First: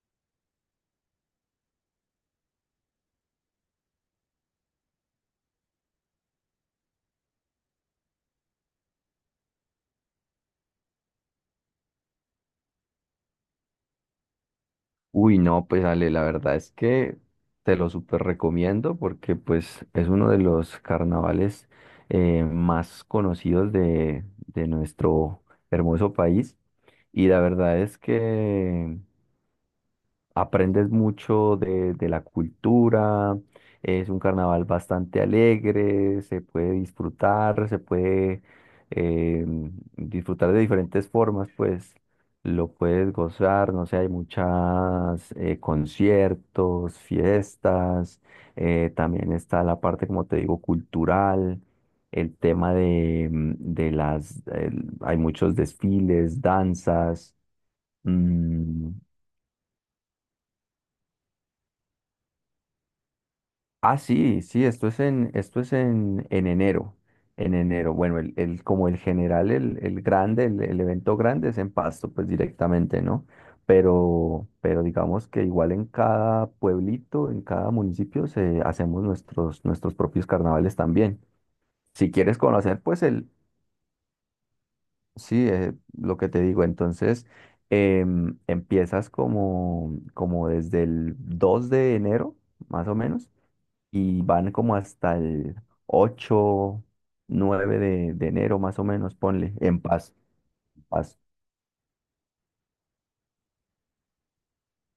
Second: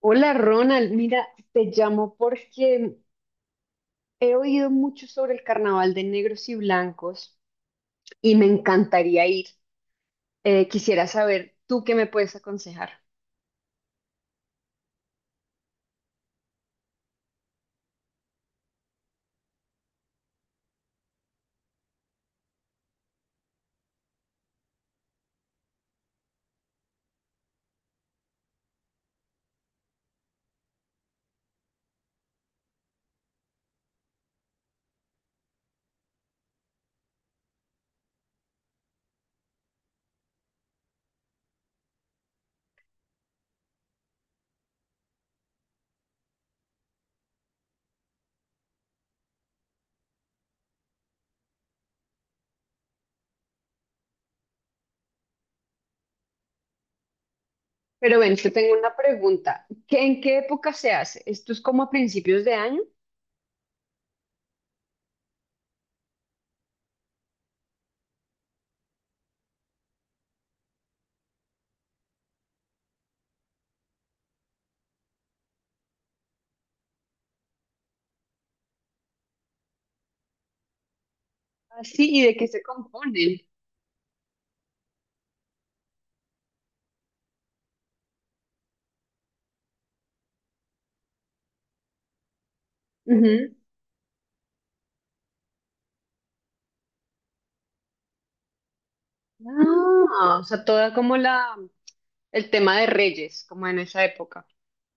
Hola Ronald, mira, te llamo porque he oído mucho sobre el carnaval de negros y blancos y me encantaría ir. Quisiera saber tú qué me puedes aconsejar. Uy, no, pues Ale, la verdad es que te lo súper recomiendo porque pues es uno de los carnavales más conocidos de nuestro hermoso país y la verdad es que aprendes mucho de la cultura, es un carnaval bastante alegre, se puede eh, disfrutar de diferentes formas, pues lo puedes gozar, no sé, hay muchas conciertos, fiestas, también está la parte, como te digo, cultural. El tema de, de las, hay muchos desfiles, danzas. Pero ven, te tengo mm, una pregunta. ¿ En qué época se hace? ¿Esto es como a principios de año? Ah, sí, sí, esto es en enero. En enero, bueno, como el general, el grande, el evento grande es en Pasto, pues directamente, ¿no? Pero digamos que igual en cada pueblito, en cada municipio, se, hacemos nuestros, nuestros propios carnavales también. Ah, sí. Si ¿Y de quieres qué se conocer, pues el, componen? sí, lo que te digo, entonces empiezas como, como desde el 2 de enero, más o menos Ujú. y van como hasta el 8 9 de enero más o menos, ponle, en paz, Ah, o sea, en toda como paz. la, el tema de reyes, como en esa época.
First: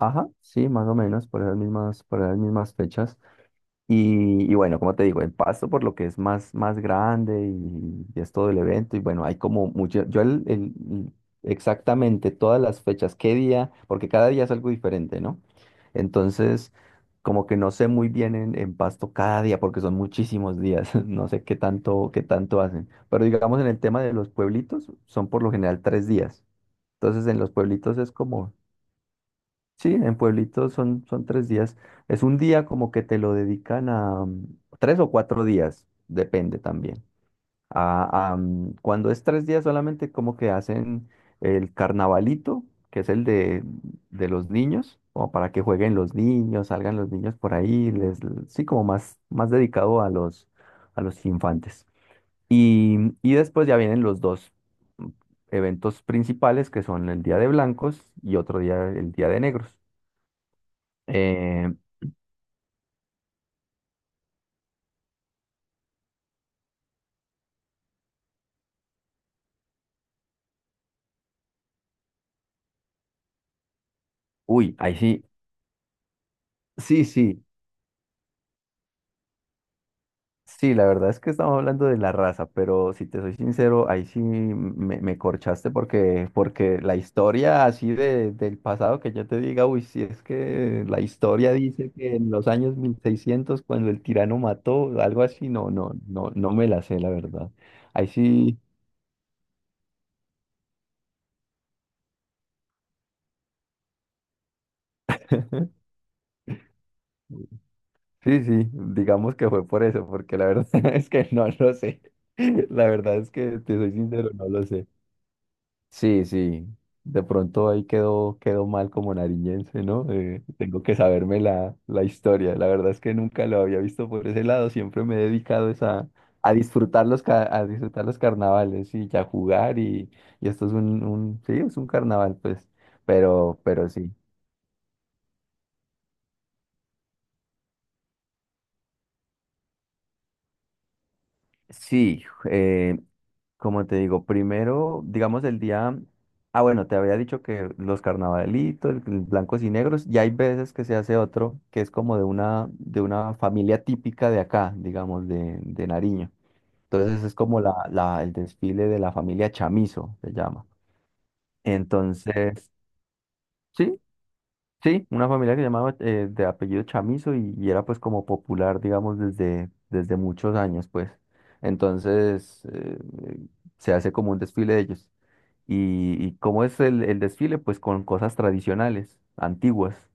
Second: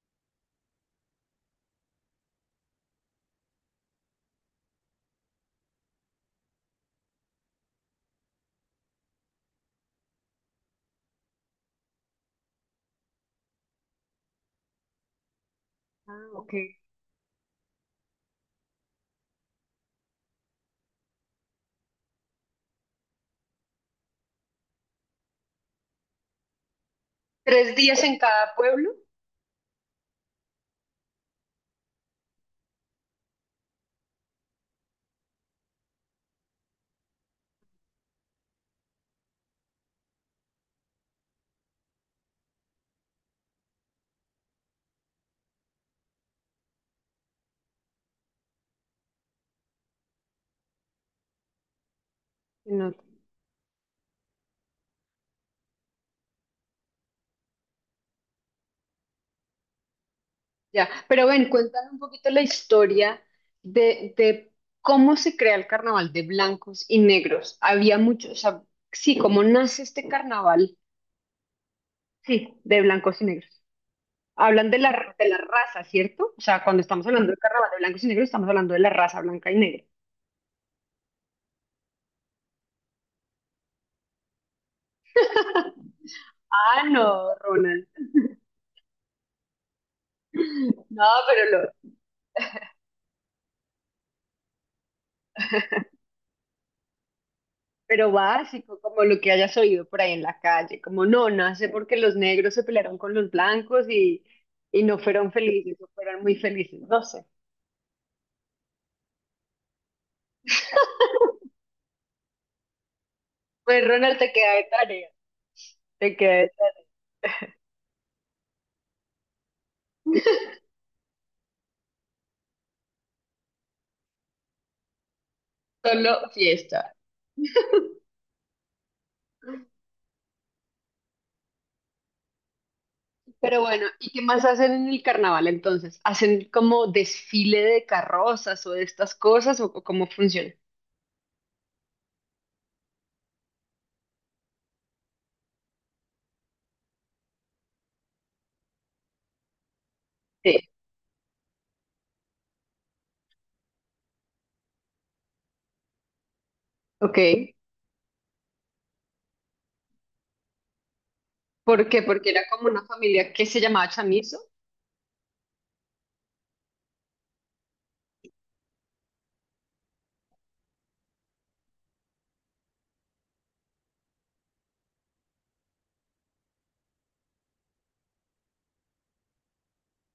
Ajá, sí, más o menos, por esas mismas fechas. Y bueno, como te digo, el Pasto por lo que es más, más grande y es todo el evento. Y bueno, hay como mucho, yo exactamente todas las fechas, qué día, porque cada día es algo diferente, ¿no? Ah, ok. Entonces, como que no sé muy bien en Pasto cada día, porque son muchísimos días, no sé qué tanto hacen. Pero digamos en el tema de los pueblitos, son por lo general 3 días. Entonces, en los ¿Tres pueblitos días es en como. cada pueblo? Sí, en Pueblito son 3 días. Es un día como que te lo dedican a, 3 o 4 días, depende también. A, cuando es 3 días solamente como que hacen el carnavalito, que es el de los niños, como para que jueguen los niños, salgan los niños por ahí, les, sí, como más, más dedicado a los infantes. Y, y después ya vienen los dos mm, eventos principales, que son el Día de Blancos y otro día, el Día de Negros. Ya, pero ven, Eh, cuéntame un poquito la historia de cómo se crea el carnaval de blancos y negros. Había muchos, o sea, sí, cómo nace este carnaval, sí, de blancos y negros. Hablan uy, de ahí la, sí, de la raza, ¿cierto? O sea, cuando sí, estamos hablando del sí, carnaval de blancos y negros, estamos hablando de la raza blanca y negra. sí, la verdad es que estamos hablando de la raza, pero si te soy sincero, ahí sí me corchaste porque Ah, la no, historia Ronald. así de, del pasado que yo te diga, uy, si es que la No, pero historia lo, dice que en los años 1600 cuando el tirano mató, algo así, no, no, no, no me la sé, la verdad. Ahí pero sí, básico, como lo que hayas oído por ahí en la calle, como no, nace porque los negros se pelearon con los blancos y no fueron felices, o fueron muy felices, no sé. sí, sí, digamos que fue por eso, porque la verdad es que no lo sé. La verdad es que te Pues soy Ronald, sincero, te no queda lo de sé. tarea, te Sí, queda de sí. De pronto ahí quedó mal como nariñense, ¿no? tarea. Tengo que saberme la historia. La verdad es que nunca lo había visto por ese lado. Siempre me he dedicado es a, Solo a fiesta. disfrutar los, ca- a disfrutar los carnavales y a jugar. Y esto es un, sí, es un carnaval, pues. Pero, Pero bueno, pero ¿y sí. qué más hacen en el carnaval entonces? ¿Hacen como desfile de carrozas o de estas cosas, o cómo funciona? Sí. Como te digo, primero, digamos el día, ah bueno, te había dicho que los carnavalitos, el blancos y negros, y hay Sí, veces que se hace otro que es como de una familia típica de acá, digamos, de Nariño. ok. Entonces es como el desfile de la familia Chamizo, se llama. ¿Por qué? ¿Porque era como Entonces, una familia que se llamaba sí, Chamizo sí, una familia que llamaba de apellido Chamizo y era pues como popular, digamos, desde, desde muchos años, pues. Entonces, se hace como un desfile de ellos. Y cómo es el desfile, pues con cosas tradicionales, antiguas,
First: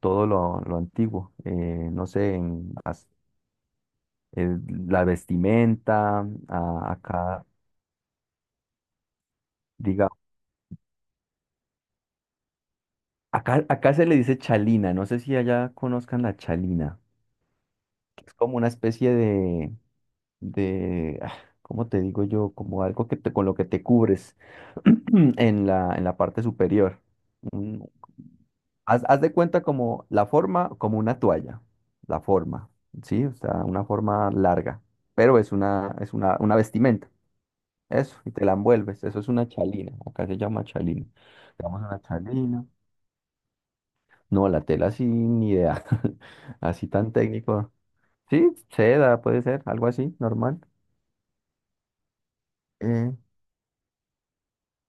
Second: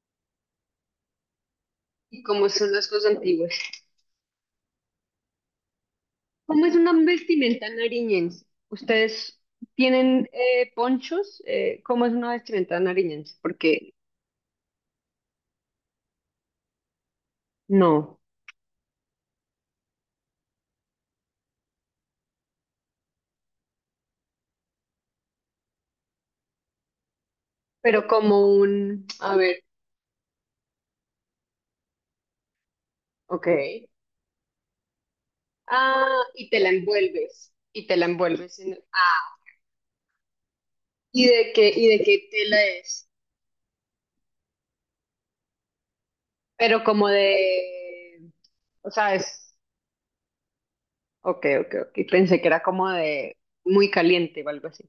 todo lo antiguo. No y sé, como son las cosas antiguas? el- la vestimenta, ¿Cómo es una acá, vestimenta nariñense? ¿Ustedes diga, tienen ponchos? ¿Cómo es una vestimenta nariñense? acá, Porque acá se le dice chalina, no sé si allá conozcan la chalina, no, que es como una especie de, ¿cómo te digo yo? Como algo que te, con lo que te cubres en la, parte superior. Un- pero como haz, un... haz de A cuenta ver, como la forma, como una toalla, la forma, ¿sí? O ok. sea, una forma larga, pero es una, Ah, es una, y una te la vestimenta, envuelves, y te la eso, y te la envuelves. Envuelves, eso es una chalina, acá se llama chalina, llamas Y una de qué tela chalina, es? no, la tela sí, ni idea, Pero así como tan de... técnico, sí, O sea, seda, puede es... ser, algo así, normal. Ok, ok, ok. Pensé que era como Eh, de muy caliente o algo así.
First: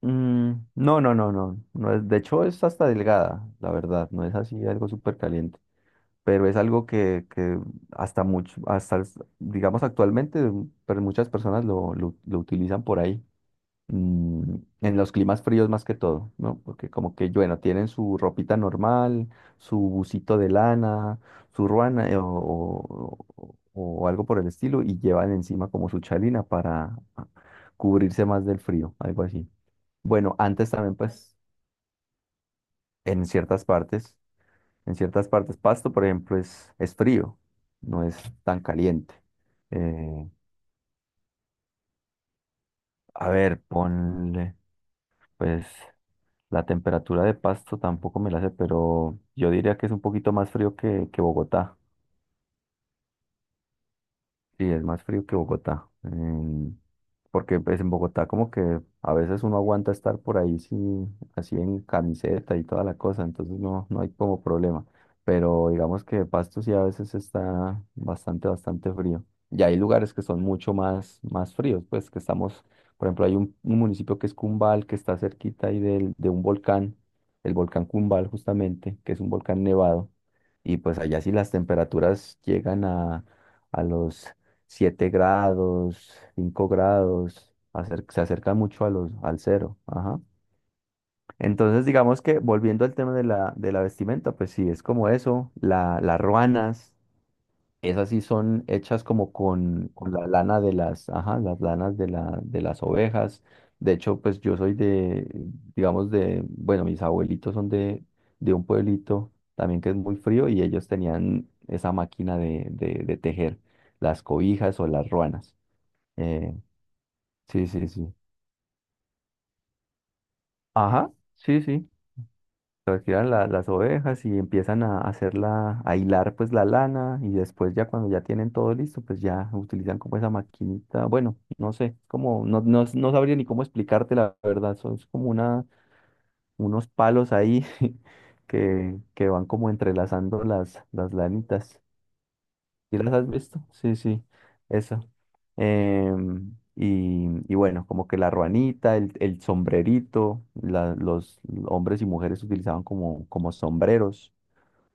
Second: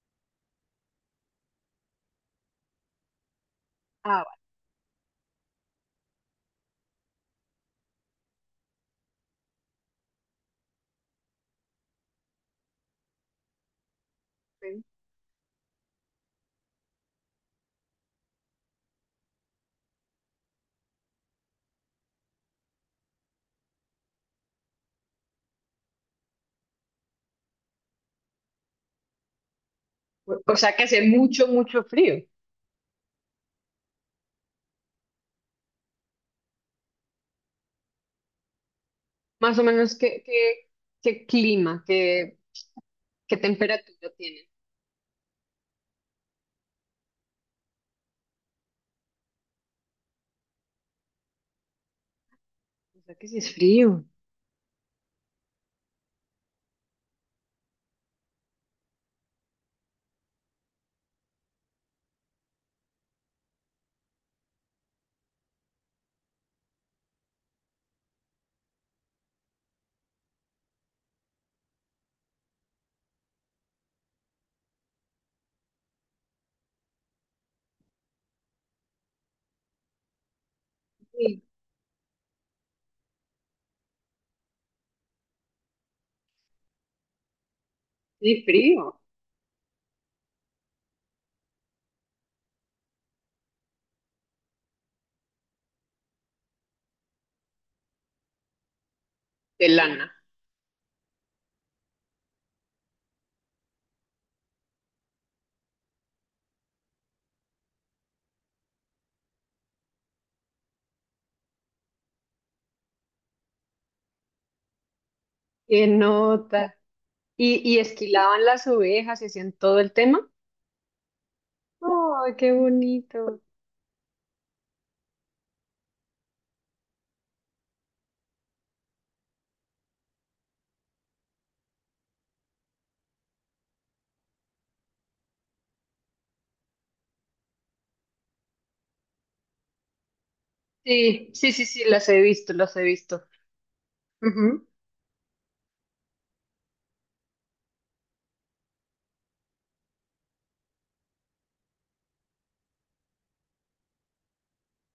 Mm, no, no, no, no, no es, de hecho es hasta delgada, la verdad, Ah, no es así algo súper caliente, pero es algo que hasta mucho, hasta, digamos actualmente, pero muchas personas lo utilizan por ahí, mm, vale. en los climas fríos más que todo, ¿no? Porque como que, bueno, tienen su ropita normal, su busito de lana, su ruana o algo por el estilo y llevan encima como su chalina para cubrirse más del frío, algo así. Bueno, O antes sea, que también, hace pues, mucho, mucho frío. en ciertas partes, en ciertas partes, Pasto, por ejemplo, es frío, no es tan caliente. Más o menos, ¿qué, Eh, qué, qué clima, a qué ver, temperatura tiene? ponle, pues, la temperatura de Pasto tampoco me la sé, pero yo diría que es un poquito más frío que Bogotá. O sea, que sí es frío. Sí, es más frío que Bogotá. Porque pues en Bogotá como que a veces uno aguanta estar por ahí sí, así en camiseta y toda la cosa, entonces no, no hay como problema. Pero digamos que Pasto sí a veces está bastante, bastante frío. Y hay lugares que son mucho más, más fríos, pues que estamos, por ejemplo, hay un, municipio que es Cumbal, que está cerquita ahí de un volcán, el volcán Cumbal justamente, que es un volcán nevado. Y pues allá sí Sí, las temperaturas llegan a los 7 grados, 5 grados, se sí, acerca mucho frío. Al cero. Ajá. Entonces, digamos que volviendo al tema de la vestimenta, pues sí, es como eso. Las ruanas, esas sí son hechas como De con lana. la lana ajá, las lanas de las ovejas. De hecho, pues yo soy de, digamos, de, bueno, mis abuelitos son de un pueblito también que es muy frío y ellos tenían esa máquina de tejer las cobijas o las ruanas. Qué Eh, nota. ¿Y sí, y sí, sí. esquilaban las ovejas y hacían todo el tema? Ajá, sí, sí. ¡Ay, qué Retiran bonito! Las ovejas y empiezan a hacerla, a hilar pues la lana y después ya cuando ya tienen todo listo, pues ya utilizan como esa maquinita. Bueno, no sé, como, no, no, no sabría ni cómo explicarte la verdad. Son es como una, unos palos ahí que van como entrelazando las, Sí, sí, sí, lanitas. sí, las he visto, las he ¿Sí las visto. has visto? Sí, sí, Ujú. eso. Em, y, y bueno, como que la ruanita, el sombrerito, los hombres y mujeres utilizaban como sombreros,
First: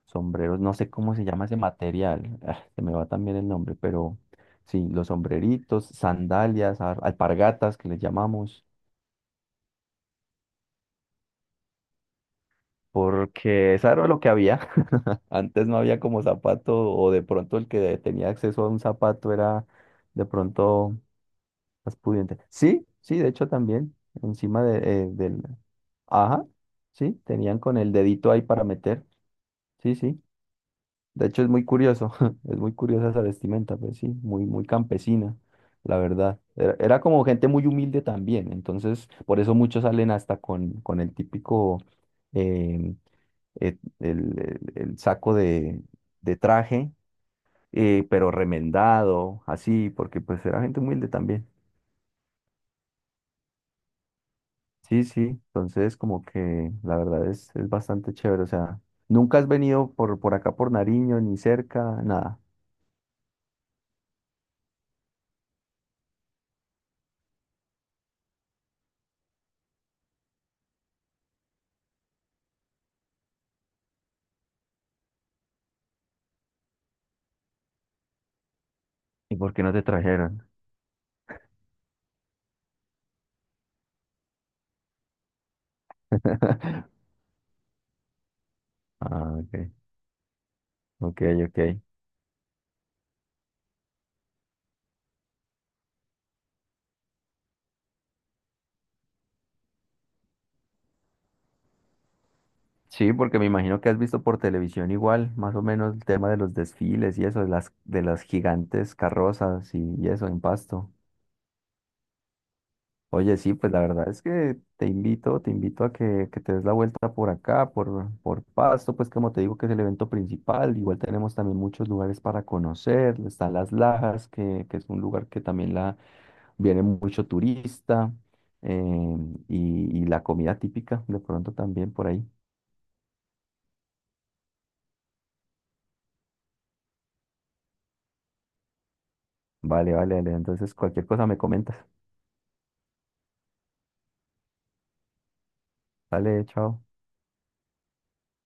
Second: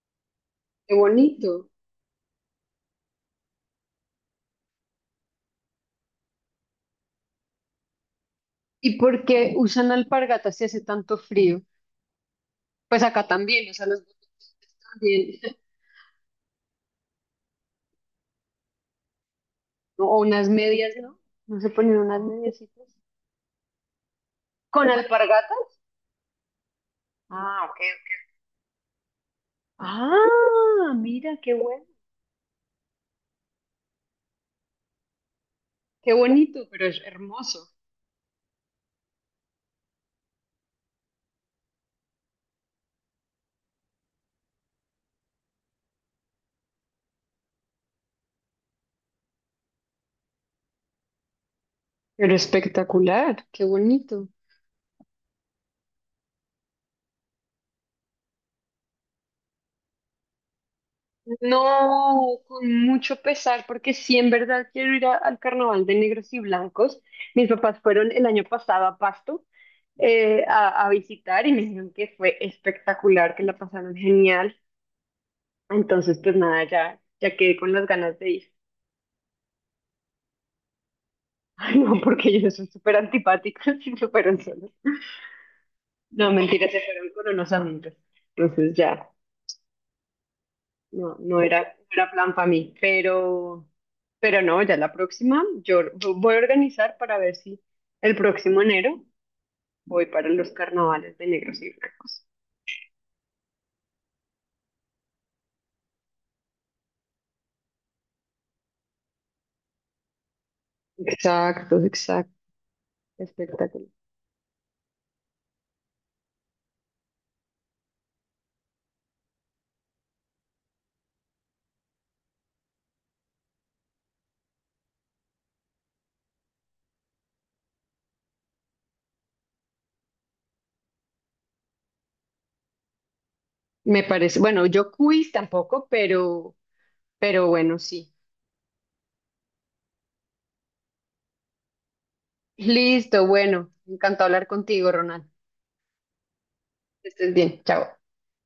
sombreros, no sé Qué cómo se llama ese bonito. material, se me va también el nombre, pero sí, los sombreritos, sandalias, alpargatas que les llamamos, ¿Y por qué usan alpargatas si hace tanto frío? Pues acá también, o porque sea, eso los era lo que botones había. también. Antes no había como zapato, o de pronto el que tenía acceso a un zapato era ¿O de unas medias, pronto. no? No se Más ponen unas pudiente. medias. Sí, sí, de hecho también, encima Con de, del. alpargatas. Ajá, sí, tenían Ah, con ok. el Ok. dedito ahí para meter. Sí, sí. Ah, De mira, hecho es qué muy bueno. curioso, es muy curiosa esa vestimenta, pues sí, muy, muy campesina, la Qué verdad. bonito, Era, pero es era como gente muy hermoso. humilde también, entonces por eso muchos salen hasta con el típico, eh, el saco de traje, pero remendado, así, porque pues era gente humilde también. Pero espectacular, qué bonito. Sí, sí, entonces como que la verdad es bastante chévere, o sea, nunca has venido por acá por Nariño, ni cerca, No, nada. con mucho pesar, porque sí, en verdad quiero ir al carnaval de negros y blancos. Mis papás fueron el año pasado a Pasto, a visitar, y me dijeron que fue espectacular, que la pasaron genial. Entonces, pues nada, ya, ya quedé con las ganas de ir. ¿Y por qué no te trajeron? Ay, no, porque ellos son súper antipáticos y súper solos. No, mentira, se fueron con unos amigos. Entonces ya, Ah, ok, no, ok, no era, ok. no era plan para mí, pero no, ya la próxima, voy a organizar para ver si el próximo enero voy para los carnavales de negros y blancos. Sí, porque me imagino que has visto por televisión igual, más o menos el tema de los desfiles y eso, de las gigantes carrozas y eso en Pasto. Exacto, exacto, Oye, sí, pues la espectacular. verdad es que te invito a que te des la vuelta por acá, por Pasto, pues como te digo que es el evento principal, igual tenemos también muchos lugares para conocer, están Las Lajas, que es un lugar que también viene mucho turista, eh, y la comida típica de pronto también por ahí. Me parece, bueno, yo quiz tampoco, pero bueno, sí. Vale, vale, vale, entonces cualquier cosa me comentas. Listo, bueno, encantado hablar contigo, Ronald. Vale, chao. Que estés bien, chao.